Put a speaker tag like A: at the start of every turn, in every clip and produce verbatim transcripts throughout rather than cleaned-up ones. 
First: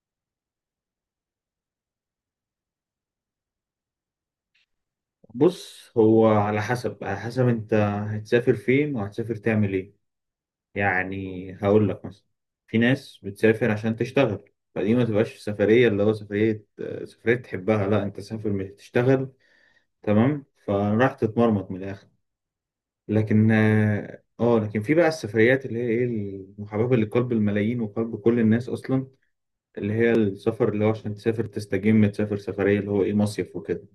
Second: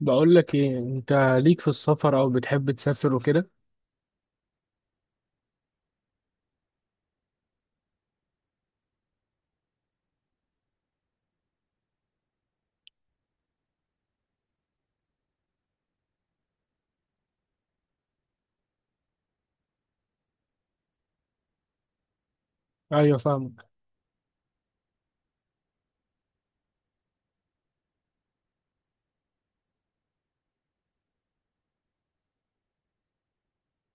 A: بقول لك ايه، انت ليك في السفر او بتحب تسافر وكده؟
B: بص، هو على حسب على حسب انت هتسافر فين وهتسافر تعمل ايه؟ يعني هقول لك مثلا، في ناس بتسافر عشان تشتغل. فدي ما تبقاش سفرية، اللي هو سفرية سفرية تحبها. لا، انت سافر مش تشتغل، تمام؟ فراح تتمرمط من الاخر.
A: ايوه
B: لكن
A: فاهمك.
B: اه آه، لكن في بقى السفريات اللي هي ايه المحببة لقلب الملايين وقلب كل الناس اصلا، اللي هي السفر، اللي هو عشان تسافر تستجم، تسافر سفرية اللي هو ايه مصيف وكده.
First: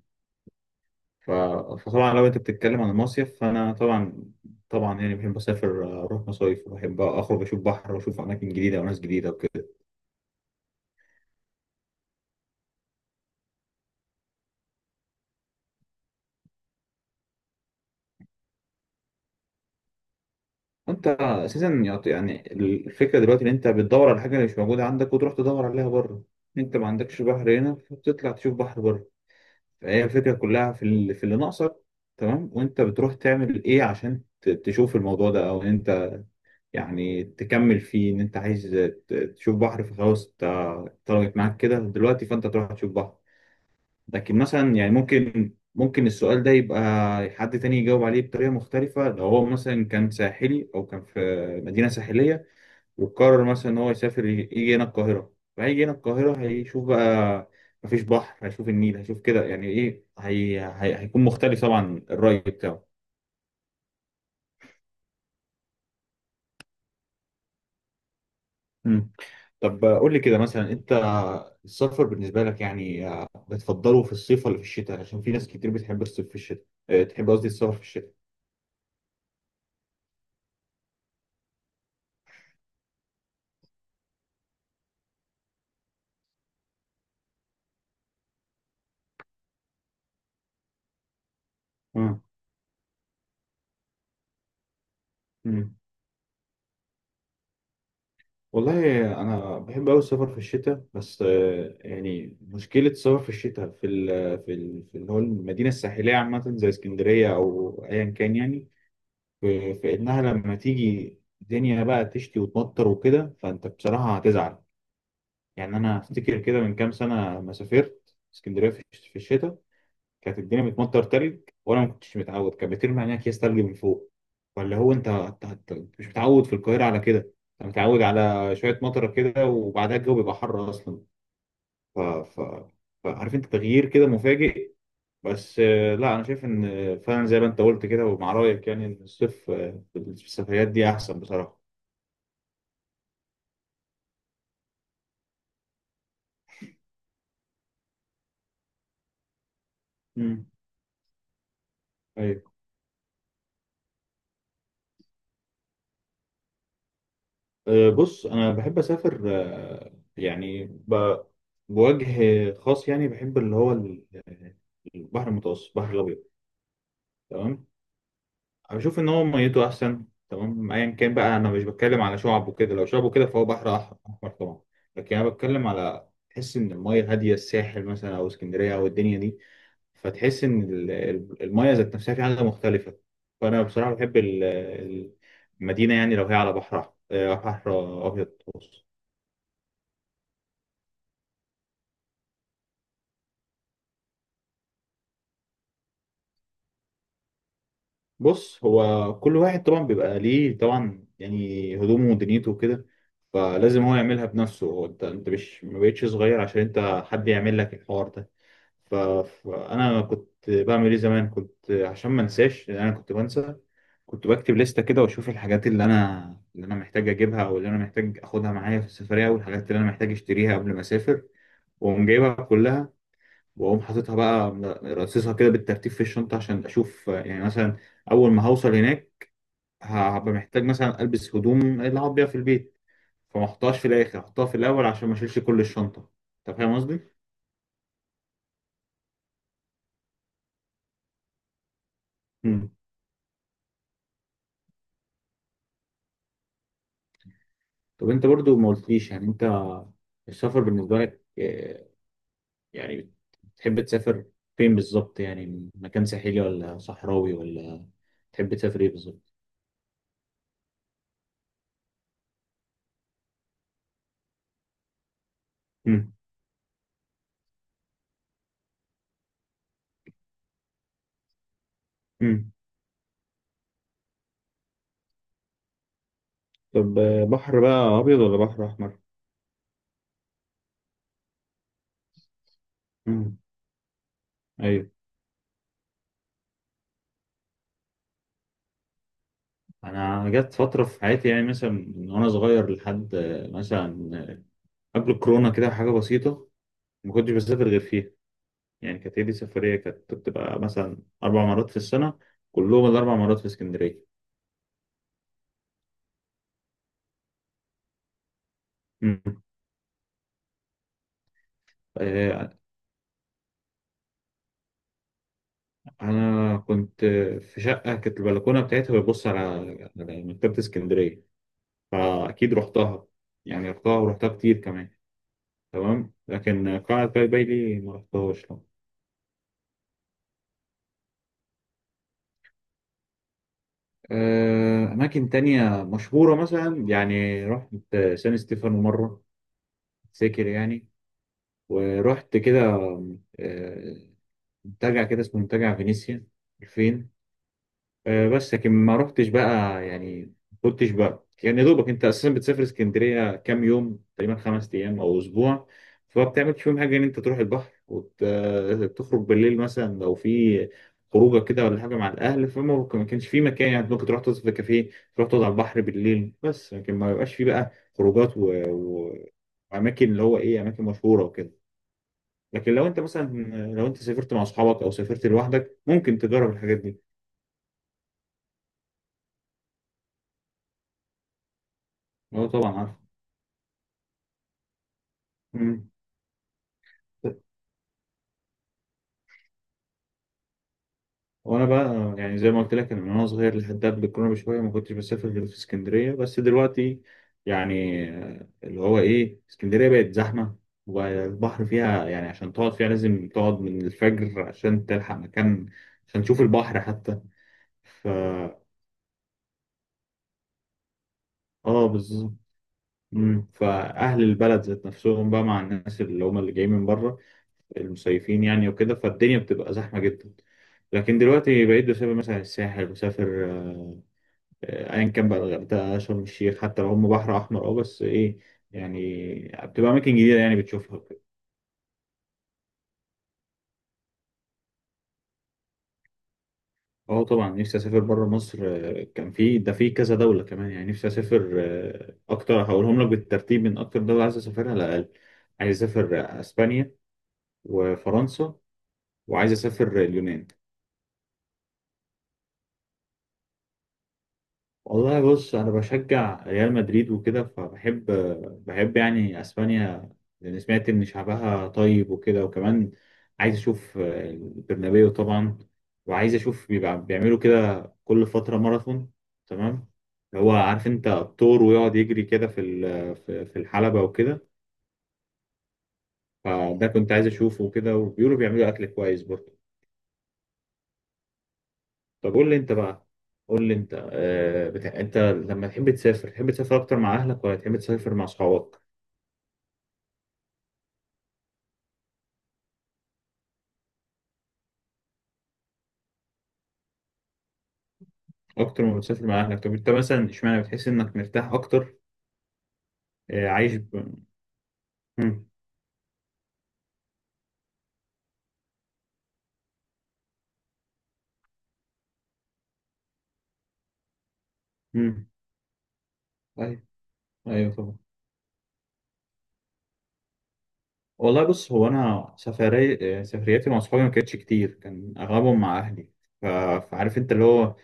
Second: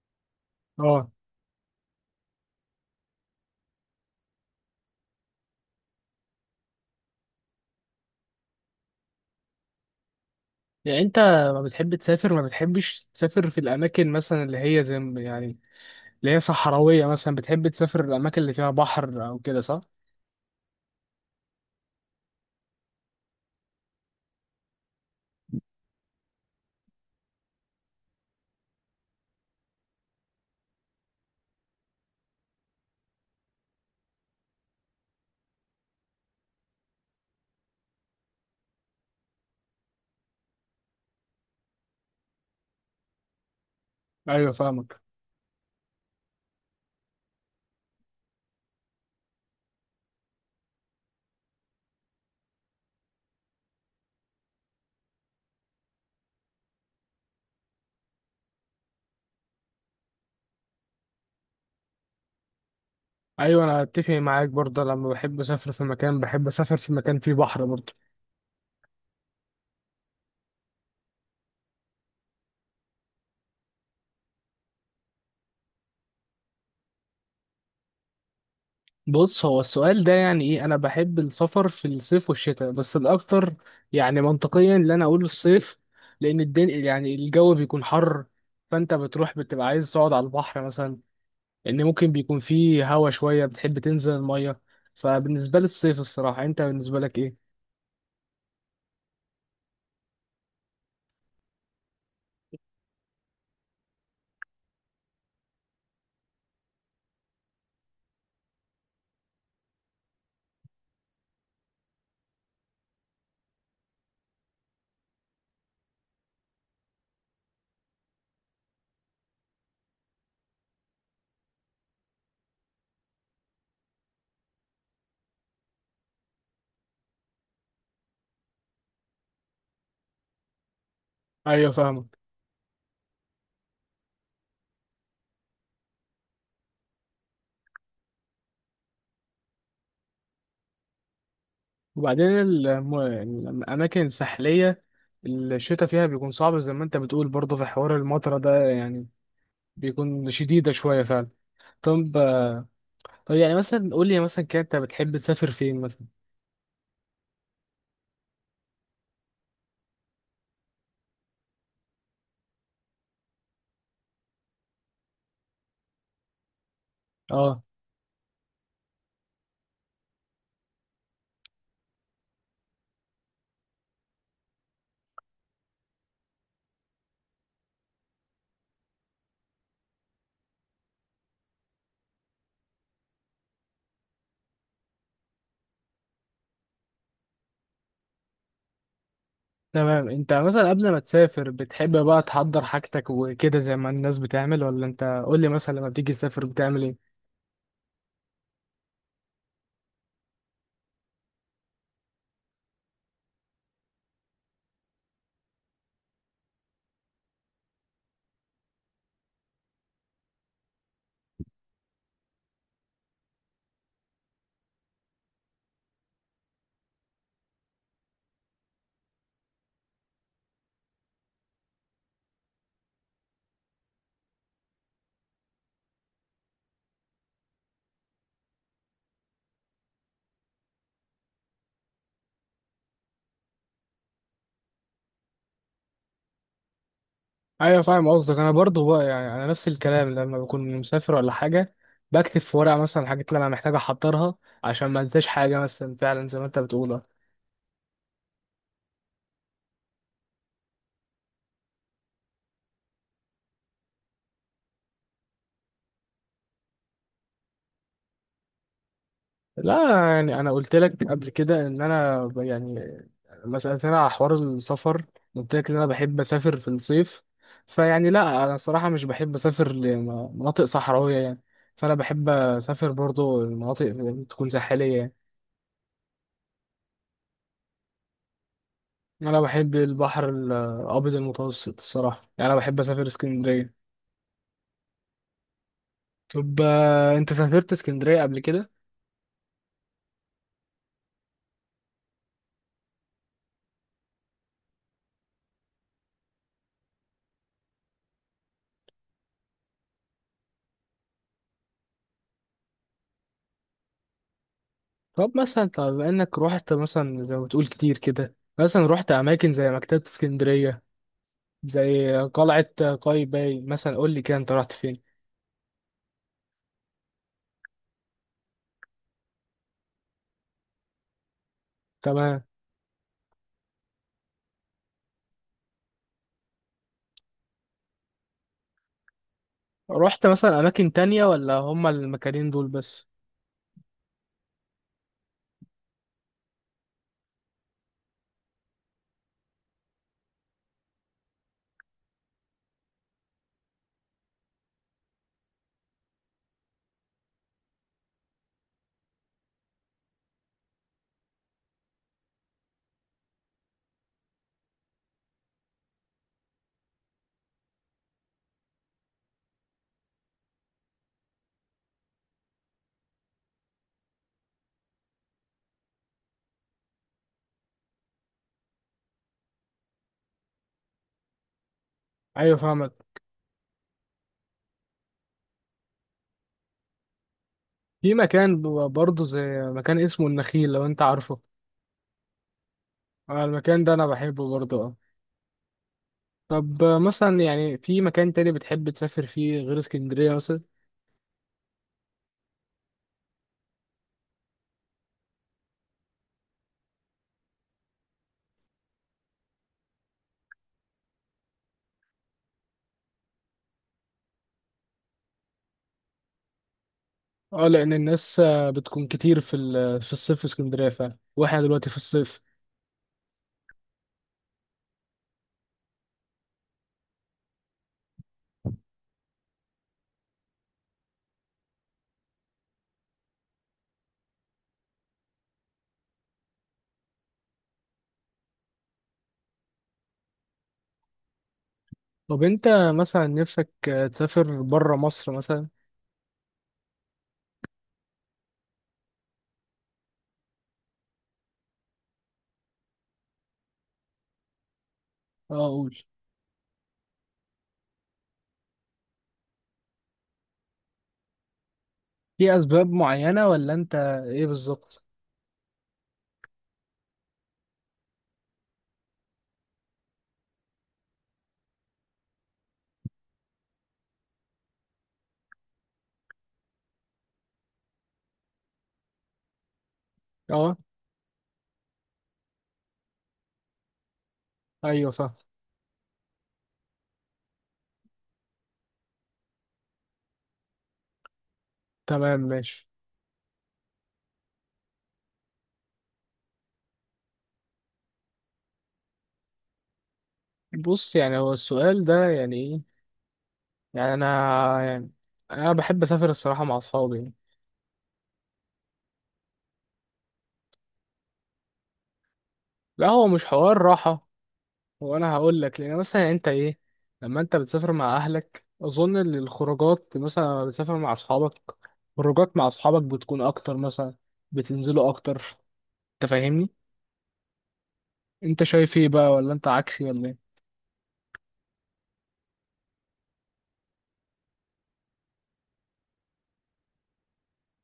A: اه
B: ف- فطبعا لو انت بتتكلم عن المصيف فانا طبعا طبعا، يعني بحب اسافر، آه، اروح مصايف، وبحب اخرج اشوف بحر واشوف اماكن جديده وناس جديده وكده.
A: يعني انت ما بتحب تسافر، ما بتحبش تسافر في الاماكن مثلا اللي هي زي ما- يعني اللي هي صحراويه مثلا؟ بتحب تسافر الاماكن اللي فيها بحر او كده، صح؟
B: انت اساسا يعط- يعني الفكره دلوقتي ان انت بتدور على حاجه اللي مش موجوده عندك وتروح تدور عليها بره. انت ما عندكش بحر هنا فبتطلع تشوف بحر بره. فهي الفكره كلها في اللي في اللي ناقصك. تمام، وانت بتروح تعمل ايه عشان ت- تشوف الموضوع ده؟ او ان انت يعني تكمل فيه ان انت عايز ت- تشوف بحر، فخلاص ط- طلبت معاك كده دلوقتي فانت تروح تشوف بحر. لكن
A: ايوه
B: مثلا يعني
A: فاهمك.
B: ممكن ممكن السؤال ده يبقى حد تاني يجاوب عليه بطريقة مختلفة، لو هو مثلا كان ساحلي أو كان في مدينة ساحلية، وقرر مثلا إن هو يسافر يجي هنا القاهرة. فهيجي هنا القاهرة، هيشوف بقى مفيش بحر، هيشوف النيل، هيشوف كده، يعني إيه هي... هي... هيكون مختلف طبعا الرأي بتاعه.
A: ايوه انا اتفق معاك برضه، لما بحب اسافر في مكان بحب اسافر في مكان فيه بحر برضه.
B: مم. طب قول لي كده مثلا، أنت السفر بالنسبة لك يعني بتفضله في الصيف ولا في الشتاء؟ عشان في ناس كتير بتحب الصيف، في الشتاء أه، تحب، قصدي، السفر في الشتاء.
A: بص هو السؤال ده يعني ايه، انا بحب السفر في الصيف والشتاء بس الاكتر يعني منطقيا اللي انا اقول الصيف، لان الدنيا يعني الجو بيكون حر، فانت بتروح بتبقى عايز تقعد على البحر مثلا، لان ممكن
B: اه.
A: بيكون فيه هوا شوية، بتحب تنزل المية. فبالنسبة لي
B: مم.
A: الصيف، الصراحة انت بالنسبة لك ايه؟
B: والله انا بحب قوي السفر في الشتاء، بس آه، يعني مشكله السفر في الشتاء في ال في ال في اللي هو المدينه الساحليه عامه زي اسكندريه او ايا كان، يعني في, في انها لما تيجي الدنيا بقى تشتي وتمطر وكده فانت بصراحه هتزعل. يعني انا افتكر كده من كام سنه لما سافرت اسكندريه في في الشتاء، كانت الدنيا بتمطر تلج، وانا ما كنتش متعود، كانت بترمي علينا اكياس تلج من فوق. فاللي هو انت أنت- أنت مش متعود في القاهره على كده. انت متعود على شويه مطره كده وبعدها الجو بيبقى حر اصلا.
A: ايوه
B: ف...
A: فاهمك.
B: ف... فعارف انت تغيير كده مفاجئ. بس آه، لا، انا شايف ان آه، فعلا زي ما انت قلت كده، ومع رايك يعني، ان الصيف آه، في السفريات دي احسن بصراحه.
A: وبعدين الم- يعني الاماكن الساحلية الشتاء فيها بيكون صعب زي ما انت بتقول برضه، في حوار المطرة ده يعني بيكون
B: امم.
A: شديدة شوية فعلا. طب، طب يعني مثلا قول لي مثلا كده، انت بتحب تسافر فين مثلا؟
B: آه، بص انا بحب اسافر، آه، يعني ب- بوجه خاص، يعني بحب اللي هو ال- البحر المتوسط، البحر الابيض.
A: اه.
B: تمام. بشوف ان هو ميته احسن، تمام، ايا كان بقى. انا مش بتكلم على شعب وكده، لو شعب وكده فهو بحر أح- احمر طبعا. لكن انا بتكلم على تحس ان الميه هاديه، الساحل مثلا او اسكندريه او الدنيا دي، فتحس ان ال- ال- الميه ذات نفسها في حاجه مختلفه. فانا بصراحه بحب ال- المدينه، يعني لو هي على بحرها، آه، بحر ابيض.
A: تمام. انت مثلا قبل ما تسافر بتحب بقى تحضر حاجتك وكده زي ما الناس بتعمل، ولا انت قول لي مثلا لما بتيجي تسافر بتعمل ايه؟
B: بص، هو كل واحد طبعا بيبقى ليه طبعا، يعني هدومه ودنيته وكده، فلازم هو يعملها بنفسه هو. انت انت مش ما بقتش صغير عشان انت حد يعمل لك الحوار ده. ف- فانا كنت بعمل ايه زمان؟ كنت عشان ما انساش، لان انا كنت بنسى، كنت بكتب لستة كده واشوف الحاجات اللي انا اللي انا محتاج اجيبها، او اللي انا محتاج اخدها معايا في السفرية، والحاجات اللي انا محتاج اشتريها قبل ما اسافر. واقوم جايبها كلها، واقوم حاططها بقى، رصصها كده بالترتيب في الشنطه عشان اشوف، آه، يعني مثلا، اول ما هوصل هناك ه- هبقى محتاج مثلا البس هدوم اللي هقعد بيها في البيت، فما احطهاش في الاخر، احطها في الاول عشان ما اشيلش كل الشنطه. انت فاهم قصدي؟
A: ايوه فاهم قصدك، انا برضو بقى يعني انا نفس الكلام، لما بكون مسافر ولا حاجه بكتب في
B: مم.
A: ورقه مثلا الحاجات اللي انا محتاج احضرها، عشان ما انساش حاجه مثلا، فعلا زي ما انت بتقول.
B: طب انت برضو ما قلتليش، يعني انت السفر بالنسبه لك آه، يعني بتحب تسافر فين بالظبط؟ يعني مكان ساحلي ولا صحراوي ولا تحب تسافر ايه بالظبط؟
A: لا يعني انا قلت لك قبل كده ان انا ب- يعني لما سالتني على حوار السفر قلت لك ان انا
B: مم.
A: بحب اسافر في الصيف، فيعني لا انا الصراحه مش بحب اسافر لمناطق صحراويه يعني، فانا بحب
B: مم.
A: اسافر برضو المناطق تكون ساحليه يعني.
B: طب آه، بحر بقى ابيض ولا بحر احمر؟
A: انا بحب البحر الابيض المتوسط الصراحه، يعني انا بحب اسافر
B: امم.
A: اسكندريه. طب آه، انت سافرت اسكندريه قبل كده؟
B: انا جت فتره في حياتي، يعني مثلا من وانا صغير لحد آه، مثلا قبل الكورونا كده حاجه بسيطه ما كنتش بسافر غير فيها. يعني كانت هي دي سفريه، كانت بتبقى مثلا اربع مرات في السنه، كلهم الاربع مرات في اسكندريه.
A: طب مثلا، طب انك روحت مثلا زي ما بتقول كتير كده، مثلا روحت
B: مم.
A: اماكن زي مكتبه اسكندريه، زي
B: آه،
A: قلعة قايتباي مثلا، قول لي كده انت رحت فين؟
B: انا كنت آه، في شقه كانت البلكونه بتاعتها بتبص على على مكتبه اسكندريه،
A: تمام.
B: فاكيد رحتها، يعني رحتها ورحتها كتير كمان. تمام، لكن قلعه قايتباي دي ما رحتهاش.
A: رحت مثلا اماكن تانية ولا هما المكانين دول بس؟
B: آه، أماكن تانية مشهورة مثلا، يعني رحت سان ستيفانو مرة، فاكر يعني، ورحت كده آه، منتجع كده اسمه منتجع فينيسيا الفين. آه، بس لكن ما رحتش بقى، يعني كنتش بقى، يعني يا دوبك، انت اساسا بتسافر اسكندريه كام يوم تقريبا؟ خمس ايام او اسبوع، فما بتعملش فيهم حاجه ان انت تروح البحر وتخرج بالليل مثلا لو في خروجه كده ولا حاجه مع الاهل، فما ما كانش في مكان يعني ممكن تروح تقعد في كافيه، تروح تقعد على البحر بالليل، بس لكن ما بيبقاش في بقى خروجات و... و... واماكن اللي هو ايه اماكن مشهوره وكده.
A: ايوه
B: لكن لو انت
A: فاهمك.
B: مثلا، لو انت سافرت مع اصحابك او سافرت لوحدك ممكن تجرب الحاجات دي.
A: في مكان ب- برضه زي مكان اسمه النخيل، لو انت عارفه.
B: اه، طبعا،
A: آه، المكان ده انا بحبه برضه اه.
B: عارف.
A: طب آه، مثلا يعني في مكان تاني بتحب تسافر فيه غير اسكندرية مثلا؟
B: وانا بقى أنا يعني زي ما قلت لك، انا من وانا صغير لحد قبل الكورونا بشويه ما كنتش بسافر غير في اسكندريه، بس دلوقتي يعني آه، اللي هو ايه، اسكندريه بقت زحمه، والبحر فيها يعني عشان تقعد فيها لازم تقعد من الفجر عشان تلحق مكان عشان تشوف البحر حتى.
A: اه لان
B: ف
A: الناس آه، بتكون كتير في ال- في الصيف في اسكندرية فعلا، واحنا
B: اه
A: دلوقتي في
B: بالظبط.
A: الصيف.
B: مم. فاهل البلد ذات نفسهم بقى مع الناس اللي هم اللي جايين من بره، المصيفين يعني وكده، فالدنيا بتبقى زحمه جدا. لكن دلوقتي بقيت بسافر مثلا الساحل، بسافر آه، آه، ايا كان بقى، الغردقه، شرم الشيخ، حتى لو هم بحر احمر، اه، بس ايه، يعني بتبقى اماكن جديده يعني بتشوفها وكده.
A: طب انت مثلا نفسك آه، تسافر بره مصر مثلا؟
B: اه طبعا، نفسي اسافر بره مصر، آه، كان في ده في كذا دوله كمان، يعني نفسي اسافر آه، اكتر، هقولهم لك بالترتيب من اكتر دوله عايز اسافرها على الاقل.
A: اه
B: عايز
A: قول.
B: اسافر آه، اسبانيا وفرنسا، وعايز اسافر آه، اليونان.
A: في اسباب معينة ولا انت ايه بالظبط؟
B: والله بص، انا بشجع ريال مدريد وكده، فبحب بحب يعني اسبانيا، لان سمعت ان شعبها طيب وكده، وكمان عايز اشوف البرنابيو طبعا، وعايز اشوف بيبقى بيعملوا كده كل فتره ماراثون، تمام، هو
A: اه.
B: عارف انت الطور ويقعد يجري كده في ال- في في الحلبه وكده،
A: ايوه فاهم.
B: فده كنت عايز اشوفه وكده، وبيقولوا بيعملوا اكل كويس برضه. طب
A: تمام
B: قول لي انت
A: ماشي.
B: بقى، قول لي انت آه، بتاع، انت لما تحب تسافر تحب تسافر اكتر مع اهلك ولا تحب تسافر مع اصحابك؟
A: بص يعني هو السؤال ده يعني ايه، يعني انا يعني انا بحب اسافر الصراحة مع اصحابي يعني.
B: اكتر ما بتسافر مع اهلك؟ طب انت مثلا، اشمعنى بتحس انك مرتاح اكتر؟
A: لا هو مش
B: آه، عايش
A: حوار
B: ب...
A: راحة. هو انا
B: مم.
A: هقول لك، لان مثلا انت ايه، لما انت بتسافر مع اهلك اظن ان الخروجات مثلا لما بتسافر مع اصحابك، خروجات مع اصحابك بتكون اكتر مثلا، بتنزلوا
B: مم.
A: اكتر. انت فاهمني؟
B: ايوه، ايوه طبعا.
A: انت شايف ايه بقى، ولا انت عكسي ولا ايه؟
B: والله بص، هو انا سفري آه، سفرياتي مع اصحابي ما كانتش كتير، كان اغلبهم مع اهلي. ف... فعارف انت اللي هو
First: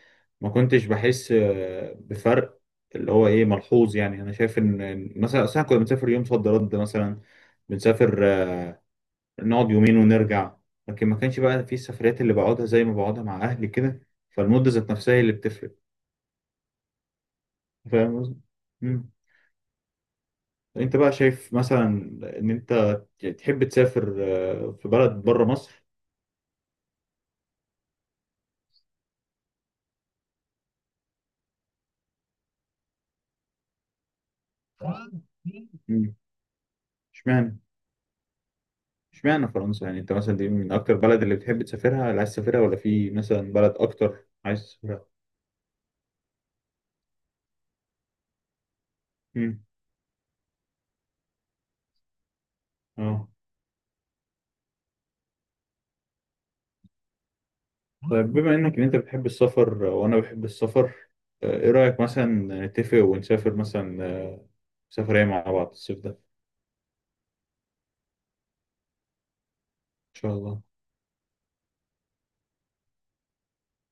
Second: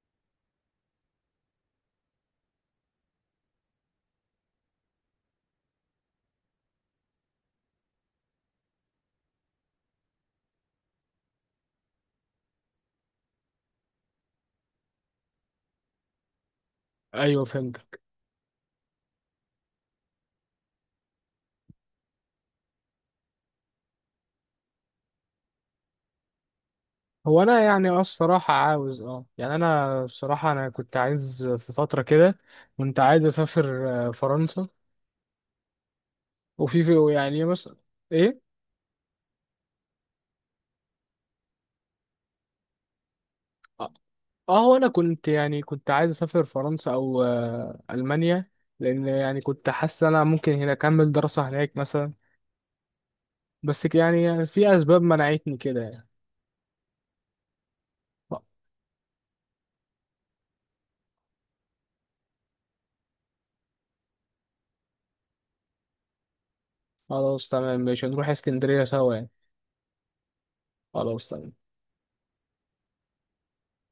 B: ما كنتش بحس آه، بفرق اللي هو ايه ملحوظ، يعني انا شايف ان إن مثلا اصل احنا كنا بنسافر يوم صد رد مثلا، بنسافر آه، نقعد يومين ونرجع. لكن ما كانش بقى في السفريات اللي بقعدها زي ما بقعدها مع اهلي كده، فالمدة ذات نفسها هي اللي بتفرق.
A: ايوه فهمت.
B: فاهم قصدي؟ مم. انت بقى شايف مثلا ان انت تحب تسافر آه، في بلد بره مصر؟
A: هو انا يعني اه الصراحه عاوز اه يعني انا بصراحه انا كنت عايز في فتره كده، كنت عايز اسافر آه، فرنسا،
B: مم.
A: وفي في يعني
B: اشمعنى
A: مثلا ايه.
B: اشمعنى فرنسا؟ يعني انت مثلا دي من اكتر بلد اللي بتحب تسافرها، اللي عايز تسافرها، ولا في مثلا بلد
A: اه.
B: اكتر
A: آه،
B: عايز
A: هو انا
B: تسافرها؟
A: كنت يعني كنت عايز اسافر فرنسا او آه، المانيا، لان يعني
B: امم.
A: كنت حاسس انا ممكن هنا اكمل دراسه هناك مثلا،
B: اه.
A: بس ك- يعني في اسباب منعتني كده يعني.
B: طيب بما انك ان انت بتحب السفر آه، وانا بحب السفر، آه، ايه رأيك مثلا نتفق ونسافر مثلا آه، سفرية مع بعض الصيف ده، ان
A: خلاص تمام ماشي، نروح اسكندريه سوا يعني.
B: شاء الله.
A: خلاص تمام.